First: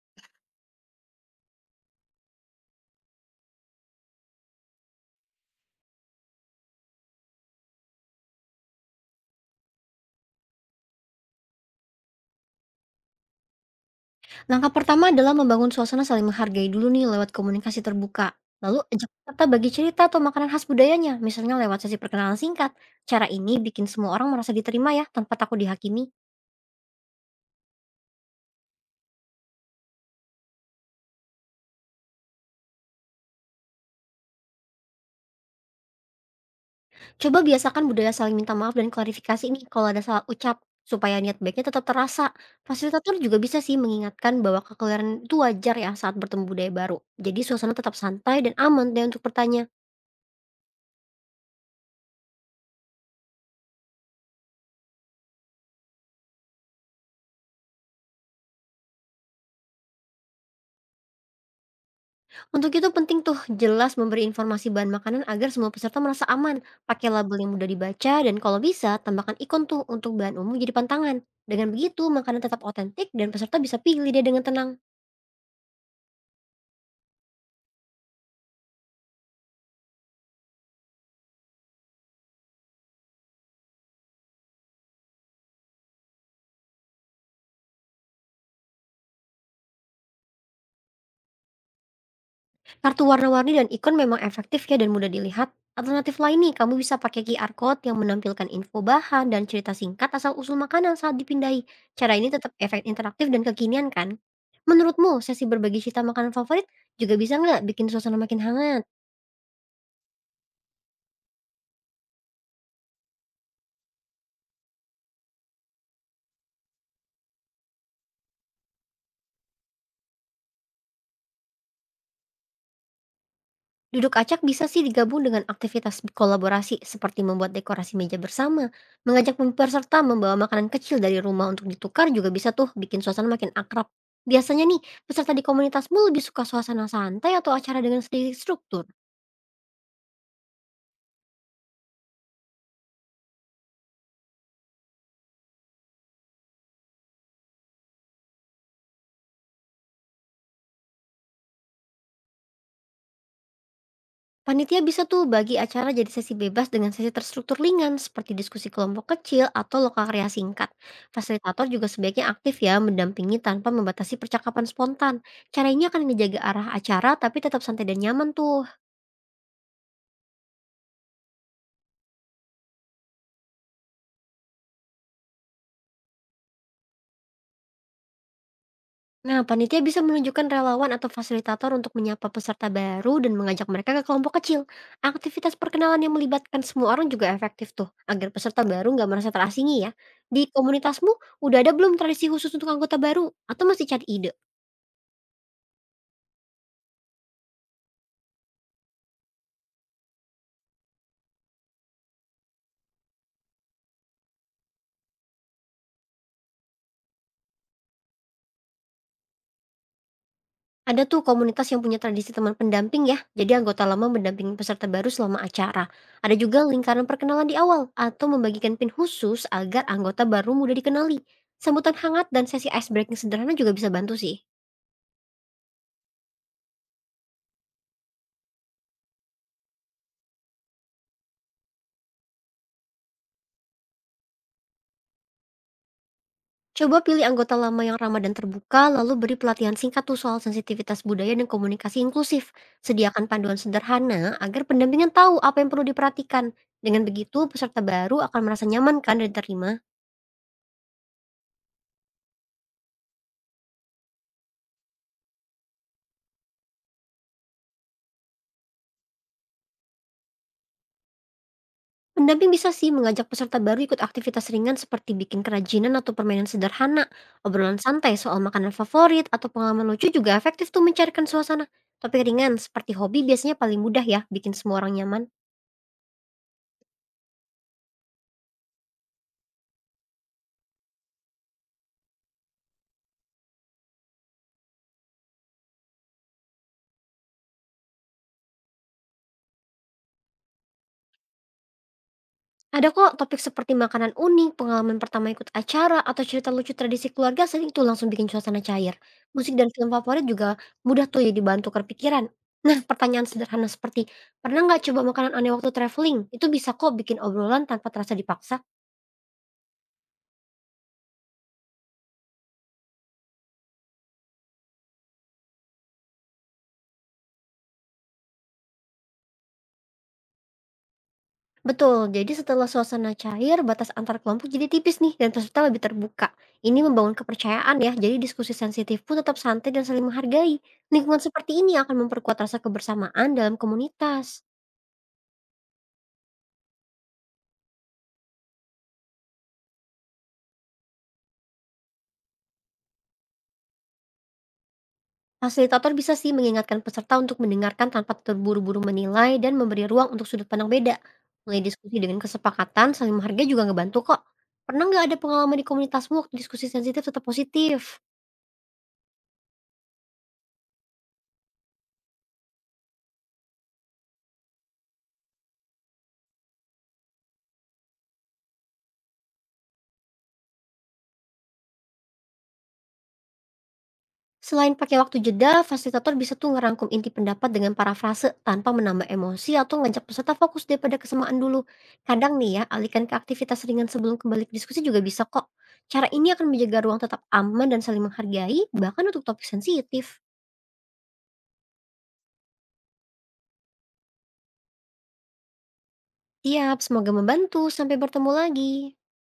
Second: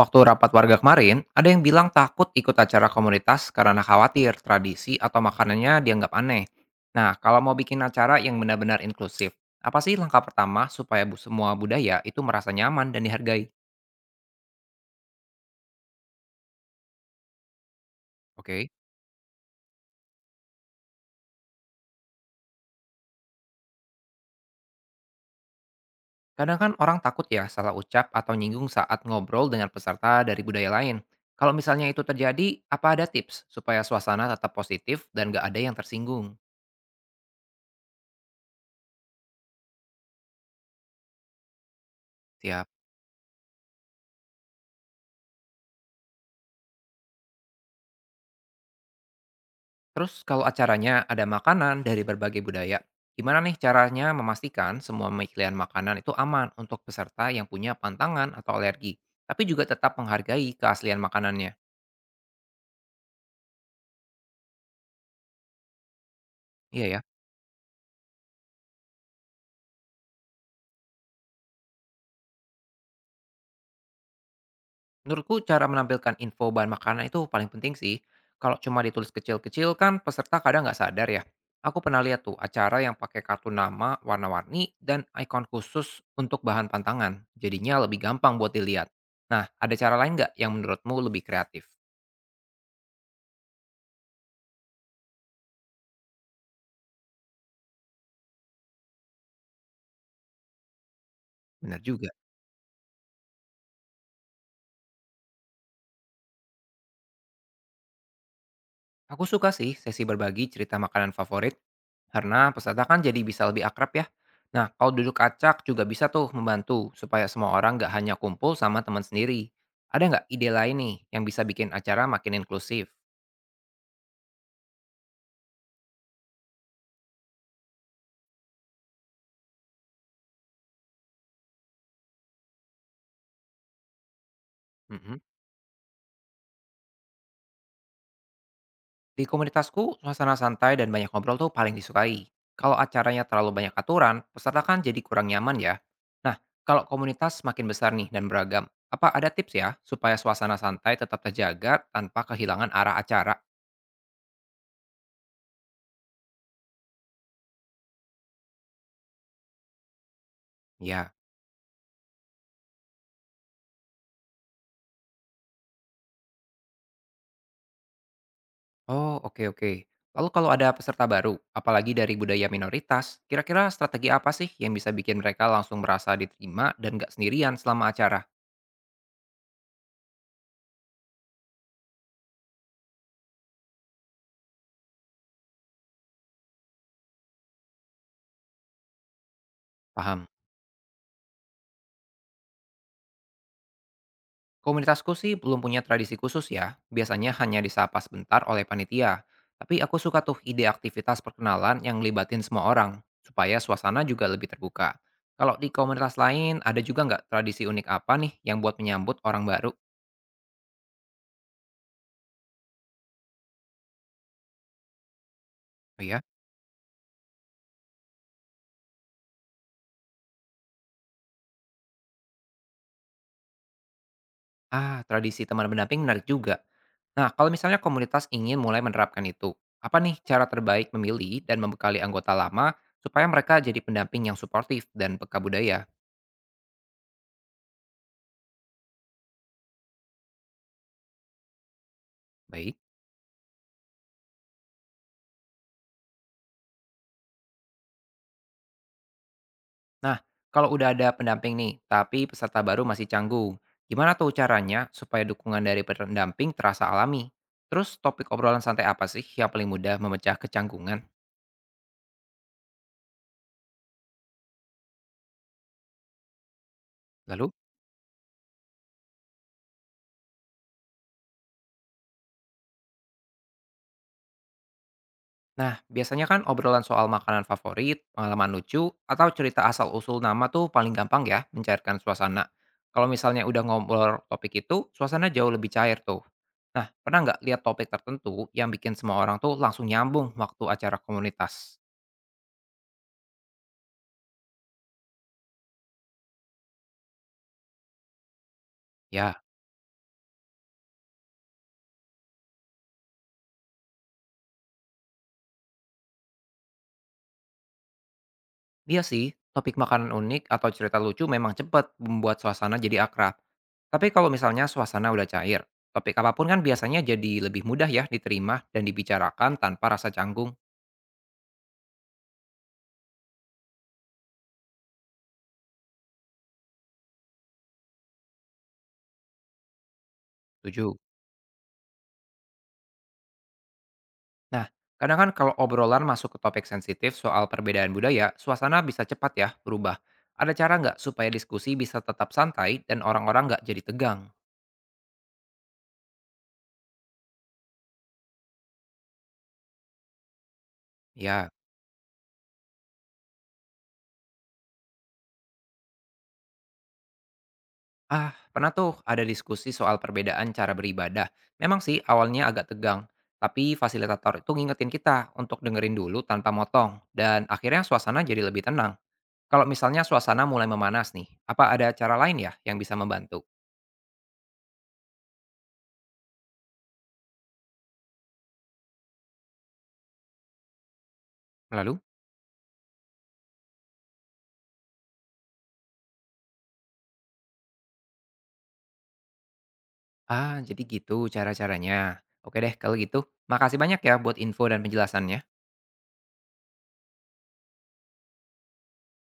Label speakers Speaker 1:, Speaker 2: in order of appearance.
Speaker 1: Waktu rapat warga kemarin, ada yang bilang takut ikut acara komunitas karena khawatir tradisi atau makanannya dianggap aneh. Nah, kalau mau bikin acara yang benar-benar inklusif, apa sih langkah pertama supaya semua budaya itu merasa nyaman dan dihargai?
Speaker 2: Langkah pertama adalah membangun suasana saling menghargai dulu nih lewat komunikasi terbuka.
Speaker 1: Oke.
Speaker 2: Lalu ajak peserta bagi cerita atau makanan khas budayanya, misalnya lewat sesi perkenalan singkat. Cara ini bikin semua orang merasa diterima ya, tanpa takut dihakimi.
Speaker 1: Kadang kan orang takut ya salah ucap atau nyinggung saat ngobrol dengan peserta dari budaya lain. Kalau misalnya itu terjadi, apa ada tips supaya suasana tetap positif dan gak ada yang tersinggung?
Speaker 2: Coba biasakan budaya saling minta maaf dan klarifikasi nih kalau ada salah ucap, supaya niat baiknya tetap terasa.
Speaker 1: Siap.
Speaker 2: Fasilitator juga bisa sih mengingatkan bahwa kekeliruan itu wajar ya saat bertemu budaya baru. Jadi suasana tetap santai dan aman deh untuk bertanya.
Speaker 1: Terus kalau acaranya ada makanan dari berbagai budaya, gimana nih caranya memastikan semua pilihan makanan itu aman untuk peserta yang punya pantangan atau alergi, tapi juga tetap menghargai keaslian makanannya?
Speaker 2: Untuk itu penting tuh jelas memberi informasi bahan makanan agar semua peserta merasa aman.
Speaker 1: Iya ya.
Speaker 2: Pakai label yang mudah dibaca dan kalau bisa tambahkan ikon tuh untuk bahan umum jadi pantangan. Dengan begitu makanan tetap otentik dan peserta bisa pilih dia dengan tenang.
Speaker 1: Menurutku cara menampilkan info bahan makanan itu paling penting sih. Kalau cuma ditulis kecil-kecil kan peserta kadang nggak sadar ya. Aku pernah lihat tuh acara yang pakai kartu nama, warna-warni, dan ikon khusus untuk bahan pantangan. Jadinya lebih gampang buat dilihat. Nah, ada cara lain nggak yang menurutmu lebih kreatif?
Speaker 2: Kartu warna-warni dan ikon memang efektif ya dan mudah dilihat. Alternatif lain nih, kamu bisa pakai QR code yang menampilkan info bahan dan cerita singkat asal usul makanan saat dipindai.
Speaker 1: Benar juga.
Speaker 2: Cara ini tetap efek interaktif dan kekinian kan? Menurutmu sesi berbagi cerita makanan favorit juga bisa nggak bikin suasana makin hangat?
Speaker 1: Aku suka sih sesi berbagi cerita makanan favorit, karena peserta kan jadi bisa lebih akrab ya. Nah, kalau duduk acak juga bisa tuh membantu, supaya semua orang nggak hanya kumpul sama teman sendiri. Ada nggak ide lain nih yang bisa bikin acara makin inklusif?
Speaker 2: Duduk acak bisa sih digabung dengan aktivitas kolaborasi seperti membuat dekorasi meja bersama, mengajak peserta membawa makanan kecil dari rumah untuk ditukar juga bisa tuh bikin suasana makin akrab. Biasanya nih,
Speaker 1: Mhm.
Speaker 2: peserta di komunitasmu lebih suka suasana santai atau acara dengan sedikit struktur.
Speaker 1: Di komunitasku, suasana santai dan banyak ngobrol tuh paling disukai. Kalau acaranya terlalu banyak aturan, peserta kan jadi kurang nyaman ya. Nah, kalau komunitas makin besar nih dan beragam, apa ada tips ya supaya suasana santai tetap terjaga tanpa kehilangan arah acara?
Speaker 2: Panitia bisa tuh bagi acara jadi sesi bebas dengan sesi terstruktur ringan seperti diskusi kelompok kecil atau lokal karya singkat.
Speaker 1: Ya.
Speaker 2: Fasilitator juga sebaiknya aktif ya mendampingi tanpa membatasi percakapan spontan. Cara ini akan menjaga arah acara tapi tetap santai dan nyaman tuh.
Speaker 1: Oh, oke oke. Lalu kalau ada peserta baru, apalagi dari budaya minoritas, kira-kira strategi apa sih yang bisa bikin mereka langsung merasa diterima dan nggak sendirian selama acara?
Speaker 2: Nah, panitia bisa menunjukkan relawan atau fasilitator untuk menyapa peserta baru dan mengajak mereka ke kelompok kecil. Aktivitas perkenalan yang melibatkan semua orang juga efektif tuh, agar peserta baru nggak merasa terasingi ya.
Speaker 1: Paham.
Speaker 2: Di komunitasmu, udah ada belum tradisi khusus untuk anggota baru? Atau masih cari ide?
Speaker 1: Komunitasku sih belum punya tradisi khusus ya, biasanya hanya disapa sebentar oleh panitia. Tapi aku suka tuh ide aktivitas perkenalan yang ngelibatin semua orang, supaya suasana juga lebih terbuka. Kalau di komunitas lain, ada juga nggak tradisi unik apa nih yang buat menyambut orang baru?
Speaker 2: Ada tuh komunitas yang punya tradisi teman pendamping ya, jadi anggota lama mendampingi peserta baru selama acara.
Speaker 1: Oh ya?
Speaker 2: Ada juga lingkaran perkenalan di awal, atau membagikan pin khusus agar anggota baru mudah dikenali. Sambutan hangat dan sesi ice breaking sederhana juga bisa bantu sih.
Speaker 1: Ah, tradisi teman pendamping menarik juga. Nah, kalau misalnya komunitas ingin mulai menerapkan itu, apa nih cara terbaik memilih dan membekali anggota lama supaya mereka jadi pendamping yang suportif dan peka budaya?
Speaker 2: Coba pilih anggota lama yang ramah dan terbuka, lalu beri pelatihan singkat tuh soal sensitivitas budaya dan komunikasi inklusif.
Speaker 1: Baik.
Speaker 2: Sediakan panduan sederhana agar pendampingan tahu apa yang perlu diperhatikan. Dengan begitu, peserta baru akan merasa nyaman kan dan diterima.
Speaker 1: Nah, kalau udah ada pendamping nih, tapi peserta baru masih canggung, gimana tuh caranya supaya dukungan dari pendamping terasa alami? Terus topik obrolan santai apa sih yang paling mudah memecah kecanggungan?
Speaker 2: Pendamping bisa sih mengajak peserta baru ikut aktivitas ringan seperti bikin kerajinan atau permainan sederhana.
Speaker 1: Lalu?
Speaker 2: Obrolan santai soal makanan favorit atau pengalaman lucu juga efektif tuh mencairkan suasana. Topik ringan seperti hobi biasanya paling mudah ya bikin semua orang nyaman.
Speaker 1: Nah, biasanya kan obrolan soal makanan favorit, pengalaman lucu, atau cerita asal-usul nama tuh paling gampang ya mencairkan suasana. Kalau misalnya udah ngobrol topik itu, suasana jauh lebih cair tuh. Nah, pernah nggak lihat topik tertentu yang bikin semua orang tuh langsung nyambung waktu acara komunitas?
Speaker 2: Ada kok topik seperti makanan unik, pengalaman pertama ikut acara, atau cerita lucu tradisi keluarga sering tuh langsung bikin suasana cair.
Speaker 1: Ya,
Speaker 2: Musik dan film favorit juga mudah tuh ya dibantu kepikiran. Nah, pertanyaan sederhana seperti, pernah nggak coba makanan aneh waktu traveling? Itu bisa kok bikin obrolan tanpa terasa dipaksa.
Speaker 1: iya sih, topik makanan unik atau cerita lucu memang cepat membuat suasana jadi akrab. Tapi kalau misalnya suasana udah cair, topik apapun kan biasanya jadi lebih mudah ya diterima dan dibicarakan tanpa rasa canggung.
Speaker 2: Betul, jadi setelah suasana cair, batas antar kelompok jadi tipis nih, dan peserta lebih terbuka. Ini membangun kepercayaan ya, jadi diskusi sensitif pun tetap santai dan saling menghargai.
Speaker 1: Setuju?
Speaker 2: Lingkungan seperti ini akan memperkuat rasa kebersamaan dalam komunitas.
Speaker 1: Nah, kadang kan kalau obrolan masuk ke topik sensitif soal perbedaan budaya, suasana bisa cepat ya berubah. Ada cara nggak supaya diskusi bisa tetap santai dan orang-orang nggak jadi tegang?
Speaker 2: Fasilitator bisa sih mengingatkan peserta untuk mendengarkan tanpa terburu-buru menilai dan memberi ruang untuk sudut pandang beda.
Speaker 1: Ya,
Speaker 2: Mulai diskusi dengan kesepakatan, saling menghargai juga ngebantu kok. Pernah nggak ada pengalaman di komunitasmu waktu diskusi sensitif tetap positif?
Speaker 1: ah pernah tuh ada diskusi soal perbedaan cara beribadah. Memang sih awalnya agak tegang, tapi fasilitator itu ngingetin kita untuk dengerin dulu tanpa motong. Dan akhirnya suasana jadi lebih tenang. Kalau misalnya suasana mulai memanas nih, apa ada cara lain ya yang bisa membantu?
Speaker 2: Selain pakai waktu jeda, fasilitator bisa tuh ngerangkum inti pendapat dengan parafrase tanpa menambah emosi atau ngajak peserta fokus daripada kesamaan dulu.
Speaker 1: Lalu.
Speaker 2: Kadang nih ya, alihkan ke aktivitas ringan sebelum kembali ke diskusi juga bisa kok. Cara ini akan menjaga ruang tetap aman dan saling menghargai, bahkan untuk topik sensitif.
Speaker 1: Ah, jadi gitu cara-caranya. Oke deh, kalau gitu. Makasih banyak ya buat info dan penjelasannya.
Speaker 2: Siap, semoga membantu. Sampai bertemu lagi.